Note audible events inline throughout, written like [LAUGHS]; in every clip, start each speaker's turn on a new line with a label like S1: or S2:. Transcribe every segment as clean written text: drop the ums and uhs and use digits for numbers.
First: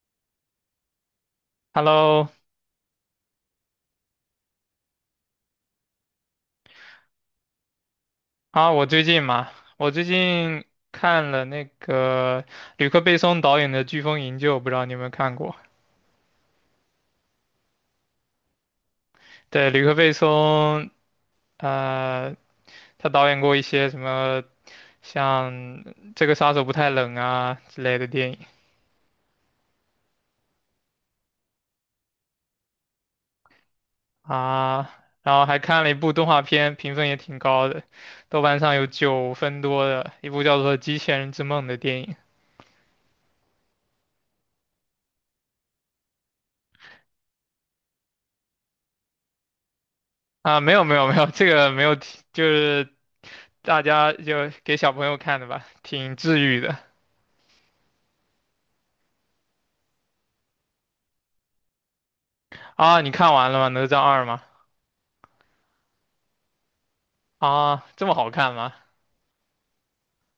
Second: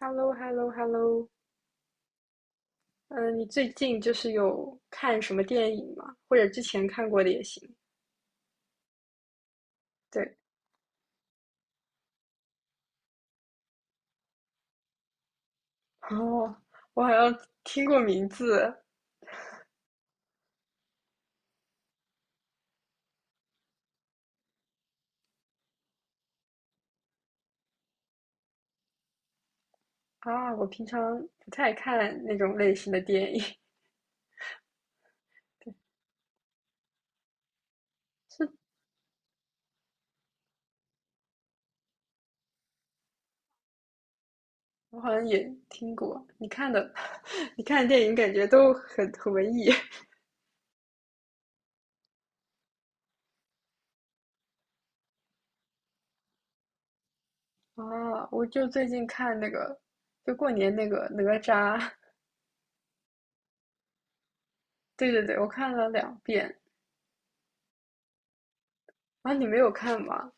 S1: h e l l o h e l l o h e l l o
S2: Hello，
S1: 嗯，你最近就是有看什么电影吗？或者之前看过的也行。
S2: 啊，我最
S1: 对。
S2: 近看了那个吕克·贝松导演的《飓风营救》，不知道你有没有看过？
S1: 哦，我好像听过名字。
S2: 对，吕克·贝松，呃，他导演过一些什么像《这个杀手不太冷》啊之类的电影
S1: 啊，我平常不太看那种类型的电影。
S2: 啊，然后还看了一部动画片，评分也挺高的，豆瓣上有9分多的一部叫做《机器人之梦》的电影
S1: 我好像也听过。你看的，[LAUGHS] 你看的电影感觉都很文艺。
S2: 啊，没有没有没有，这个没有提，就是大家就给小朋友看的吧，挺治愈的
S1: 啊。我就最近看那个，就过年那个哪吒。
S2: 啊。你看完了吗？哪吒二吗？
S1: 对对对，我看了两遍。
S2: 啊，这么好看吗？
S1: 啊，你没有看吗？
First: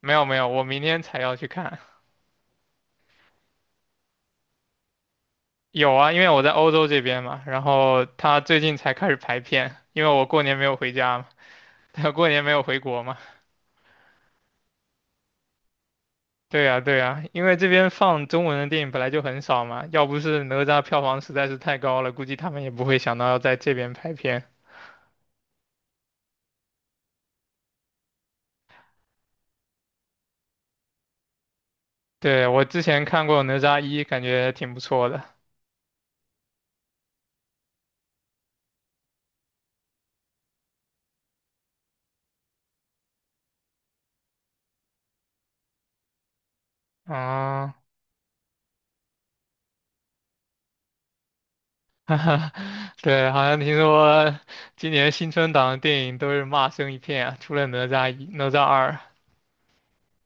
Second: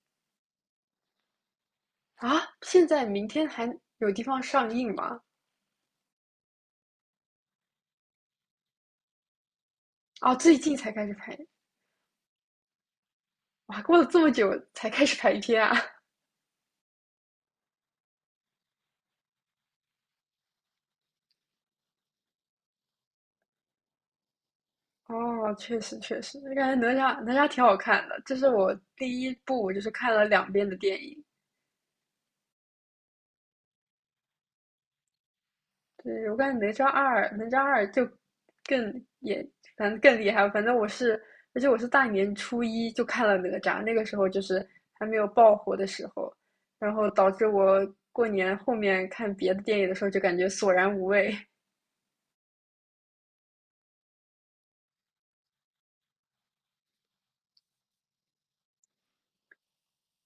S2: 没有没有，我明天才要去看。
S1: 啊，现在明天还有地方上映吗？
S2: 有啊，因为我在欧洲这边嘛，然后他最近才开始排片，因为我
S1: 哦，
S2: 过
S1: 最
S2: 年没
S1: 近
S2: 有
S1: 才
S2: 回
S1: 开始
S2: 家嘛，
S1: 拍。
S2: [LAUGHS] 他过年没有回国嘛。
S1: 哇，过了这么久才开始拍片啊！
S2: 对呀对呀，因为这边放中文的电影本来就很少嘛，要不是哪吒票房实在是太高了，估计他们也不会想到要在这边排片。
S1: [LAUGHS] 哦，确实确实，我感觉哪吒挺好看的，这是我第一部我就是看了两遍的电影。
S2: 对，我之前看过哪吒一，感觉挺不错的。
S1: 对，我感觉哪吒二就更也反正更厉害。反正我是，而且我是大年初一就看了哪吒，那个时候就是还没有爆火的时候，然后导致
S2: 啊，
S1: 我过年后面看别的电影的时候就感觉索然无味。[LAUGHS]
S2: [LAUGHS] 对，好像听说今年新春档的电影都是骂声一片啊，除了哪吒一、哪吒二。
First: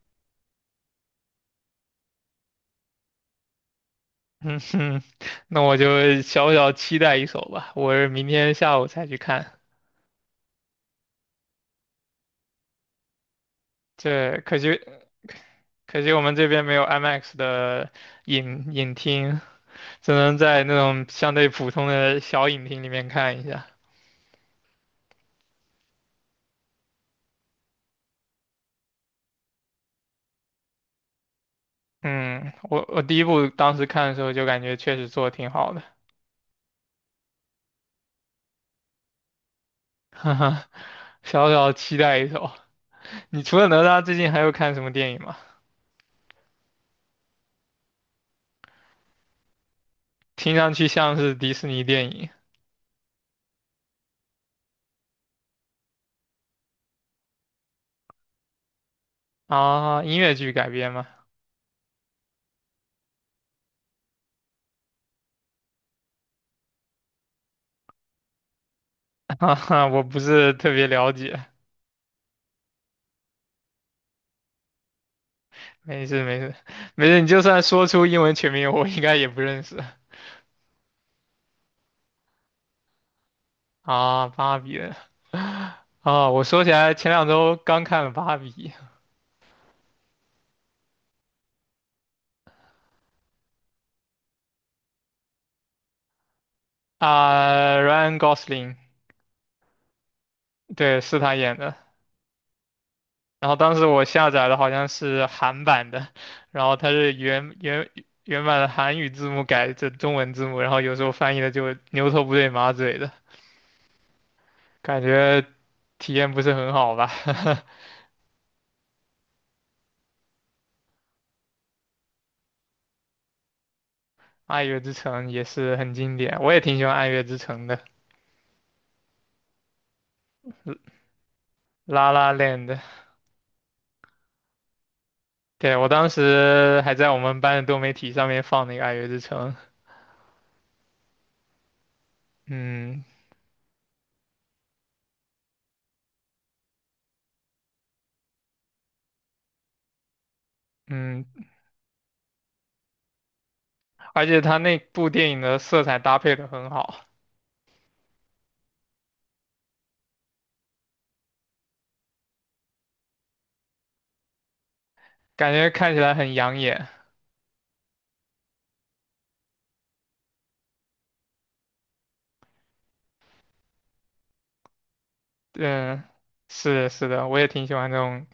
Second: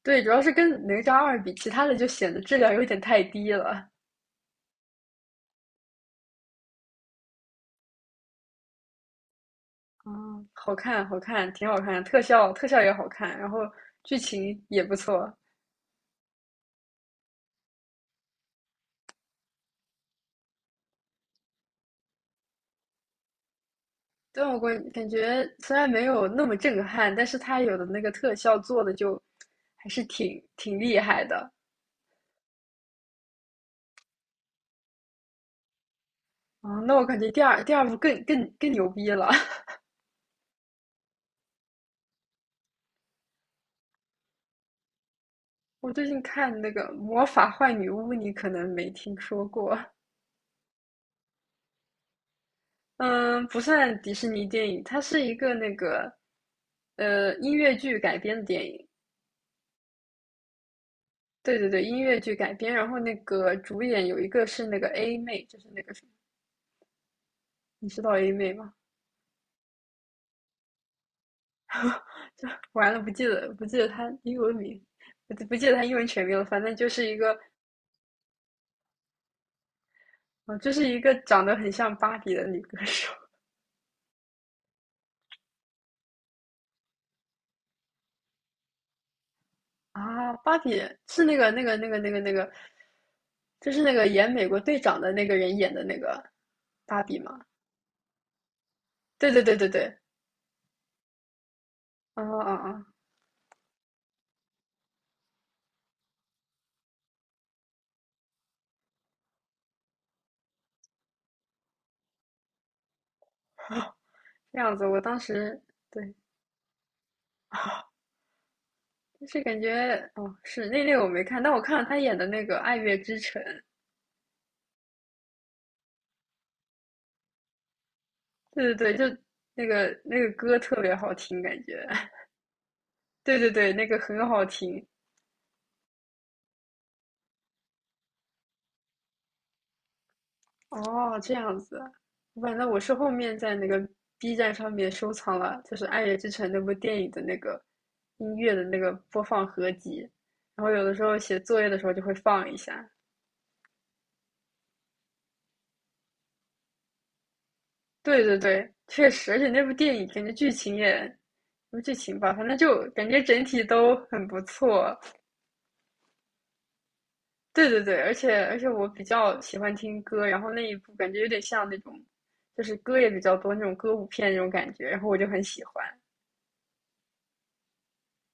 S1: 对，主要是跟哪吒二比，其他的就显得质量有点太低了。
S2: 嗯哼，那我就小小期待一手吧。我是明天下午才去看，
S1: 啊，好看，好看，挺好看，特效也好看，然后剧
S2: 这可
S1: 情
S2: 惜
S1: 也不错。
S2: 可惜我们这边没有 IMAX 的影厅，只能在那种相对普通的小影厅里面看一下。
S1: 但我感觉虽然没有那么震撼，但是它有的那个特效做的就还是挺厉害的。
S2: 嗯，我第一部当时看的时候就感觉确实做的挺好的，
S1: 啊、那我感觉第二部更牛逼了。
S2: [LAUGHS] 哈哈，小小期待一手。你除了哪吒，最近还有看什么电影吗？
S1: [LAUGHS] 我最近看那个《魔法坏女巫》，你可能没听说过。
S2: 听上去像是迪士尼电影
S1: 嗯，不算迪士尼电影，它是一个那个音乐剧改编的电影。
S2: 啊，音乐剧改编吗？
S1: 对对对，音乐剧改编，然后那个主演有一个是那个 A 妹，就是那个什么，你知道 A 妹吗？
S2: [LAUGHS] 哈哈，[LAUGHS] 我不是特别了解。
S1: 就完了，不记得她英文名，不记得她英文
S2: 没事
S1: 全名
S2: 没
S1: 了，
S2: 事
S1: 反正就是
S2: 没
S1: 一
S2: 事，你
S1: 个。
S2: 就算说出英文全名，我应该也不认识
S1: 就是一个长得很像芭比的女歌手。
S2: 啊。芭比啊，我说起来，前2周刚看了芭比
S1: [LAUGHS] 啊，芭比是那个，就是那个演美国队长的那个人演的那个芭比吗？
S2: 啊，Ryan Gosling，
S1: 对对对对对。
S2: 对，是他演的。
S1: 啊啊啊。
S2: 然后当时我下载的好像是韩版的，然后它是原版的韩语字幕改成中文字幕，然后有时候翻译的就牛头不对马嘴的
S1: 这样子，我
S2: 感
S1: 当
S2: 觉，
S1: 时对。
S2: 体验不是很好吧？[LAUGHS]
S1: [LAUGHS] 就是感觉哦，是那个我没看，但我看了他演的那个《爱乐之城》。
S2: 《爱乐之城》也是很经典，我也挺喜欢《爱乐之城》的，
S1: 对对对，就那个歌特别好听，感觉。
S2: 《La
S1: [LAUGHS]
S2: La Land》。
S1: 对对对，那个很好听。
S2: 对，我当时还在我们班的多媒体上面放那个《爱乐之城》，
S1: 哦，这样子，反正我是
S2: 嗯
S1: 后面在那个 B 站上面收藏了，就是《爱乐之城》那部电影的那个音乐的那个播放合集，然后有的时候
S2: 嗯，
S1: 写作业的时候就会放一下。
S2: 而且他那部电影的色彩搭配的很好，
S1: 对对对，确实，而且那部电影感觉剧情也，什么剧情吧，反正就感觉整体都很不错。
S2: 感觉看起来很养眼。
S1: 对对对，而且我比较喜欢听歌，然后那一部感觉有点像那种，就是歌也比较多那种歌舞片那种感觉，然后我就很喜欢。
S2: 嗯，是的是的，我也挺喜欢这种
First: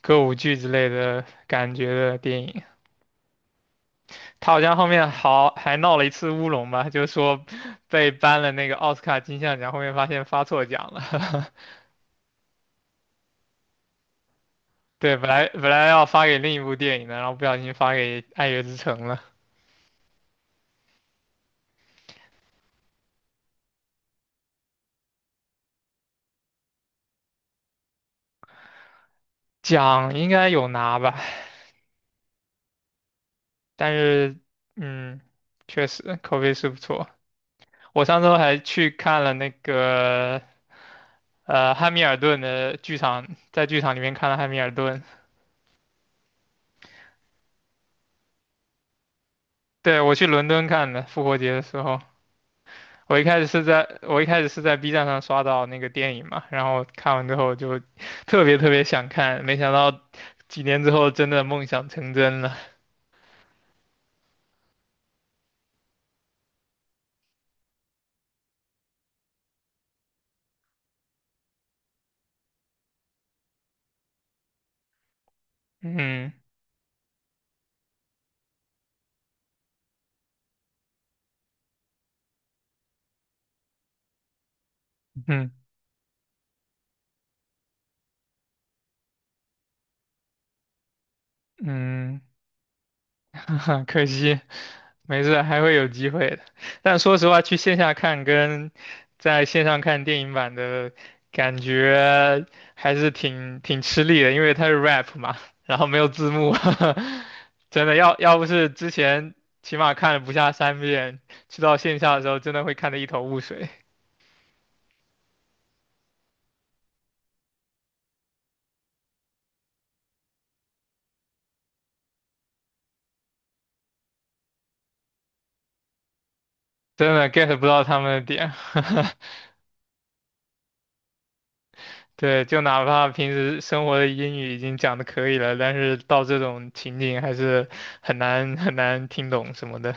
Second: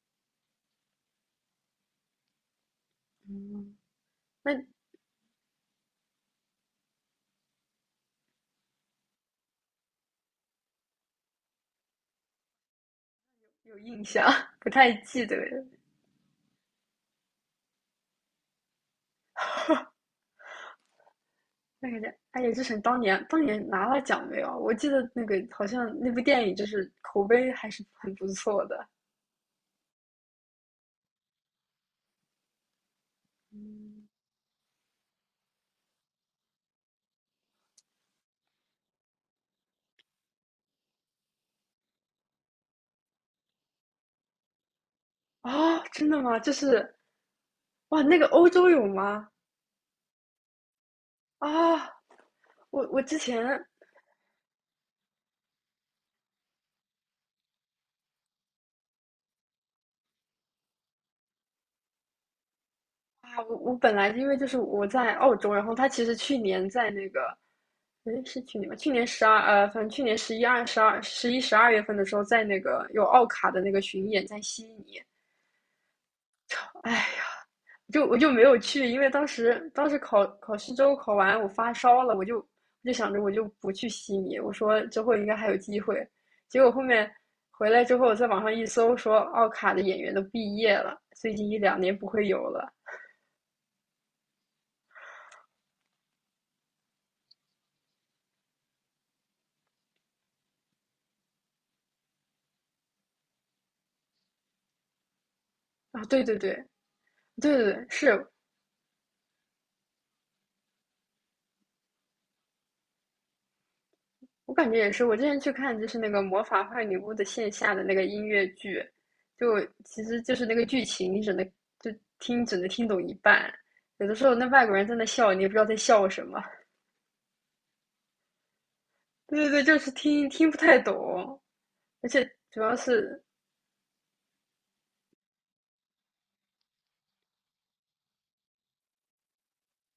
S2: 歌舞剧之类的感觉的电影。
S1: 嗯。那
S2: 他好像后面好还闹了一次乌龙吧，就是说被颁了那个奥斯卡金像奖，后面发现发错奖了。[LAUGHS]
S1: 有印象，[LAUGHS] 不太
S2: 对，
S1: 记
S2: 本
S1: 得
S2: 来本
S1: 了。
S2: 来要发给另一部电影的，然后不小心发给《爱乐之城》了。
S1: 那个叫哎乐之城当年拿了奖没有啊？我记得那个好像那部电影就是口碑还是很不错的。
S2: 奖应该有拿吧，但
S1: 嗯。
S2: 是嗯，确实口碑是不错。我上周还去看了那个汉密尔顿的剧场，在剧场里面看了汉密尔顿。
S1: 哦，真的吗？就是哇，那个欧洲有吗？
S2: 对，我去伦敦看的，复活
S1: 啊，
S2: 节的时候。
S1: 我之
S2: 我一
S1: 前。
S2: 开始是在我一开始是在 B 站上刷到那个电影嘛，然后看完之后就 [LAUGHS] 特别特别想看，没想到几年之后真的梦想成真了。
S1: 啊，我本来因为就是我在澳洲，然后他其实去年在那个，诶，是去年吧？去年十二反正去年十一、二、十二、十一、十二月份的时候，在那个有奥卡的那个巡演，在悉尼。
S2: 嗯
S1: 唉，就我就没有去，因为当时考试周考完，我发烧了，我就想着我就不去悉尼，我说之后应该还
S2: 嗯
S1: 有机会。结果后面回来之后，我在网上一搜，说奥卡的演员都毕业了，最近一两年不
S2: 嗯。
S1: 会有了。
S2: [LAUGHS] 可惜，没事，还会有机会的。但说实话，去线下看跟在线上看电影版的感觉还是挺吃力的，因为它是 rap 嘛，然后没
S1: 啊，
S2: 有
S1: 对
S2: 字
S1: 对对。
S2: 幕，
S1: 对对
S2: [LAUGHS]
S1: 对，
S2: 真的要
S1: 是
S2: 要不是之前起码看了不下3遍，去到线下的时候真的会看得一头雾水，
S1: 我感觉也是。我之前去看就是那个《魔法坏女巫》的线下的那个音乐剧，就其实就是那个剧情，你只能就听，只能听懂一半。有的时候那外国人在那笑，你也不知道在笑什么。
S2: 真的 get 不到他们的点。
S1: [LAUGHS]
S2: [LAUGHS]
S1: 对对对，就是听不太懂。而且
S2: 对，
S1: 主
S2: 就
S1: 要
S2: 哪怕
S1: 是，
S2: 平时生活的英语已经讲的可以了，但是到这种情景还是很难很难听懂什么的。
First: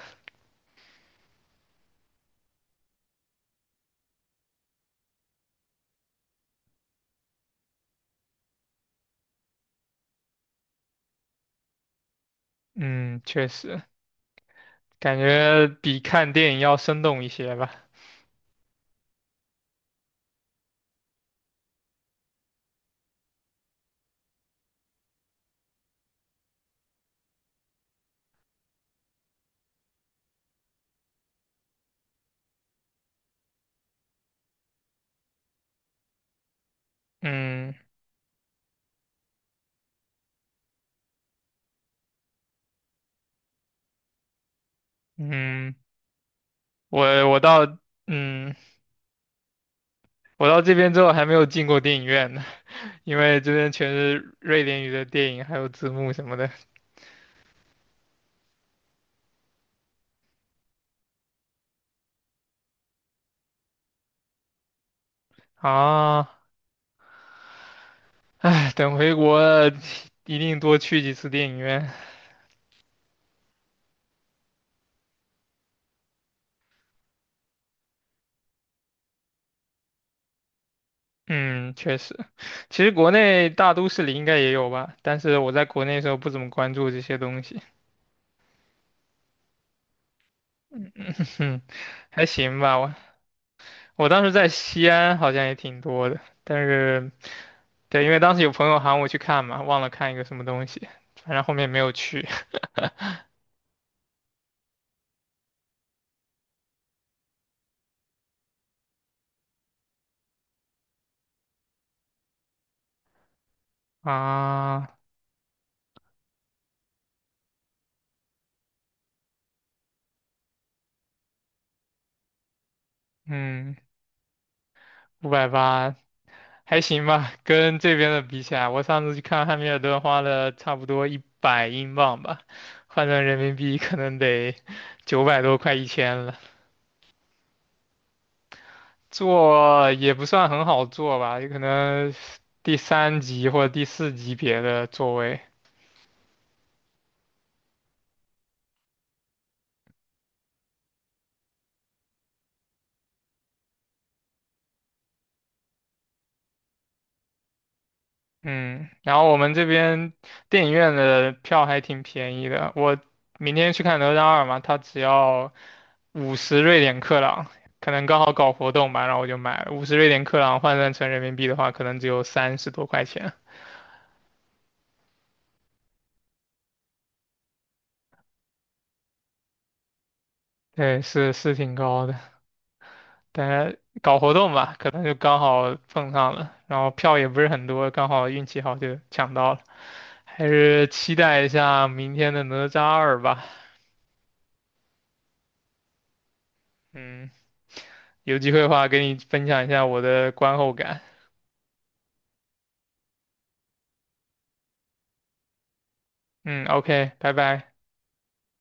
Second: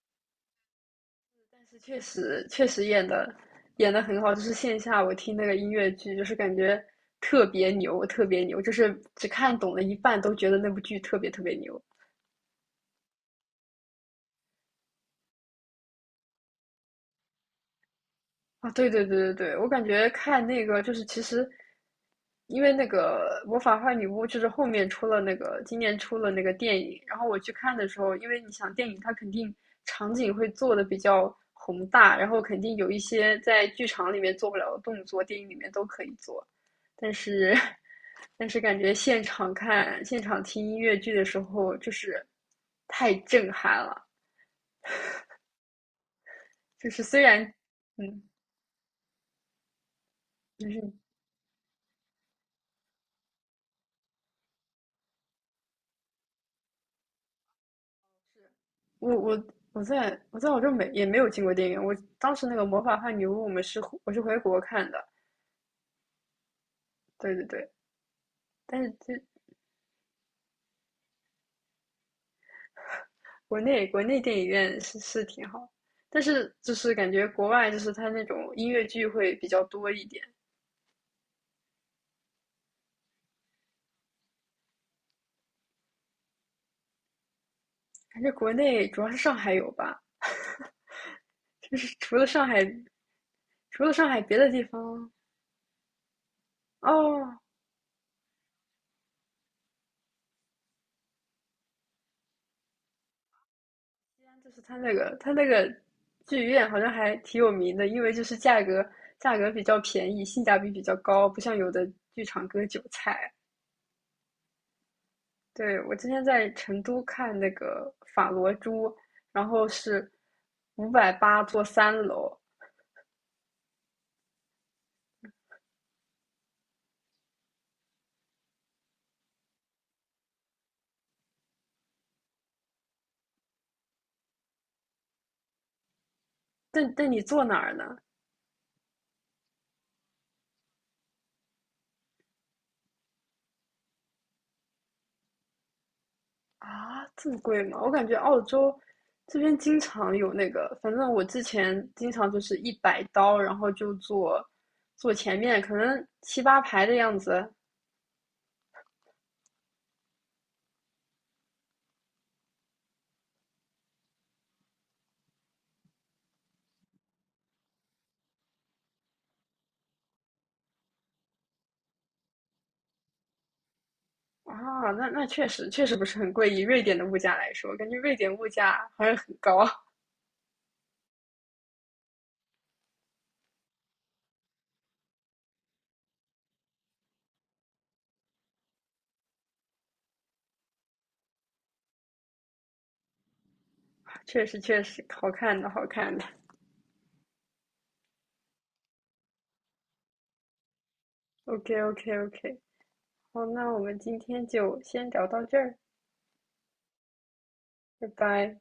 S1: 但是确实确实演的很好，就是线下我听那个音乐剧，就是感觉特别牛，特别牛，就是只看懂了一半都觉得那部剧特别特别牛。
S2: 嗯，确实，感觉比看电影要生动一些吧。
S1: 啊，对对对对对，我感觉看那个就是其实，因为那个《魔法坏女巫》就是后面出了那个今年出了那个电影，然后我去看的时候，因为你想电影它肯定场景会做的比较宏大，然后肯定有一些在剧场里面做不了的动作，电影里面都可以做，但是。
S2: 嗯
S1: [LAUGHS] 但是感觉现场看现场听音乐剧的时候，就是太震撼了，
S2: 嗯，
S1: 就是
S2: 我
S1: 虽
S2: 我
S1: 然。
S2: 到
S1: 嗯。
S2: 嗯我到
S1: 就
S2: 这
S1: 是
S2: 边之后还没有进过电影院呢，[LAUGHS] 因为这边全是瑞典语的电影，还有字幕什么的
S1: 我我我在我洲没也没有进过电影院，我当时那个《魔法和女巫》我是回国看的。
S2: 啊。
S1: 对对对，但是
S2: 等
S1: 这
S2: 回国了一定多去几次电影院。
S1: 国内电影院是挺好，但是就是感觉国外就是它那种音乐剧会比较多一点，
S2: 嗯，确实，其实国内大都市里应该也有吧，但是我在国内的时候不怎么关注这些东西，
S1: 感觉国内主要是上海有吧，
S2: [LAUGHS] 哼，
S1: 就是除了
S2: 还
S1: 上
S2: 行
S1: 海
S2: 吧。我
S1: 除了上
S2: 我
S1: 海
S2: 当时
S1: 别
S2: 在
S1: 的地
S2: 西
S1: 方。
S2: 安好像也挺多的，但是
S1: 哦，
S2: 对，因为当时有朋友喊我去看嘛，忘了看一个什么东西，反正后面没有去
S1: 就是它那个剧院好像还挺有名的，因为就是价格比较便宜，性价比比较高，不像有的剧场割韭菜。
S2: [LAUGHS] 啊。
S1: 对，我之前在成都看那个《法罗珠》，然后是580坐3楼。
S2: 嗯，580还行吧，跟这边的比起来，我上次去看汉密尔顿花了差不多100英镑吧，换成人民币可能得900多，快1000了。
S1: 但你坐哪儿呢？
S2: 做也不算很好做吧，有可能第3级或者第4级别的座位。
S1: 啊，这么贵吗？我感觉澳洲这边经常有那个，反正我之前经常就是100刀，然后就坐前面，可能7、8排的样子。
S2: 嗯，然后我们这边电影院的票还挺便宜的，我明天去看《哪吒二》嘛，它只要五十瑞典克朗，可能刚好搞活动吧，然后我就买了五十瑞典克朗，换算成人民币的话，可能只有30多块钱。
S1: 啊，那确实确实不是很贵，以瑞典的物价来说，感觉瑞典物价好像很高。
S2: 对，是挺高的。大家搞活动吧，可能就刚好碰上了，然后票也不是很多，刚好运气好就抢到了，还是期待一下明天的哪吒二吧。
S1: [LAUGHS] 确实确实，好看的好看的。
S2: 嗯，有机会的话给你分享一下我的观后感。
S1: OK OK OK，好，那我们今天就先聊到这儿，
S2: 嗯，OK，拜拜。
S1: 拜拜。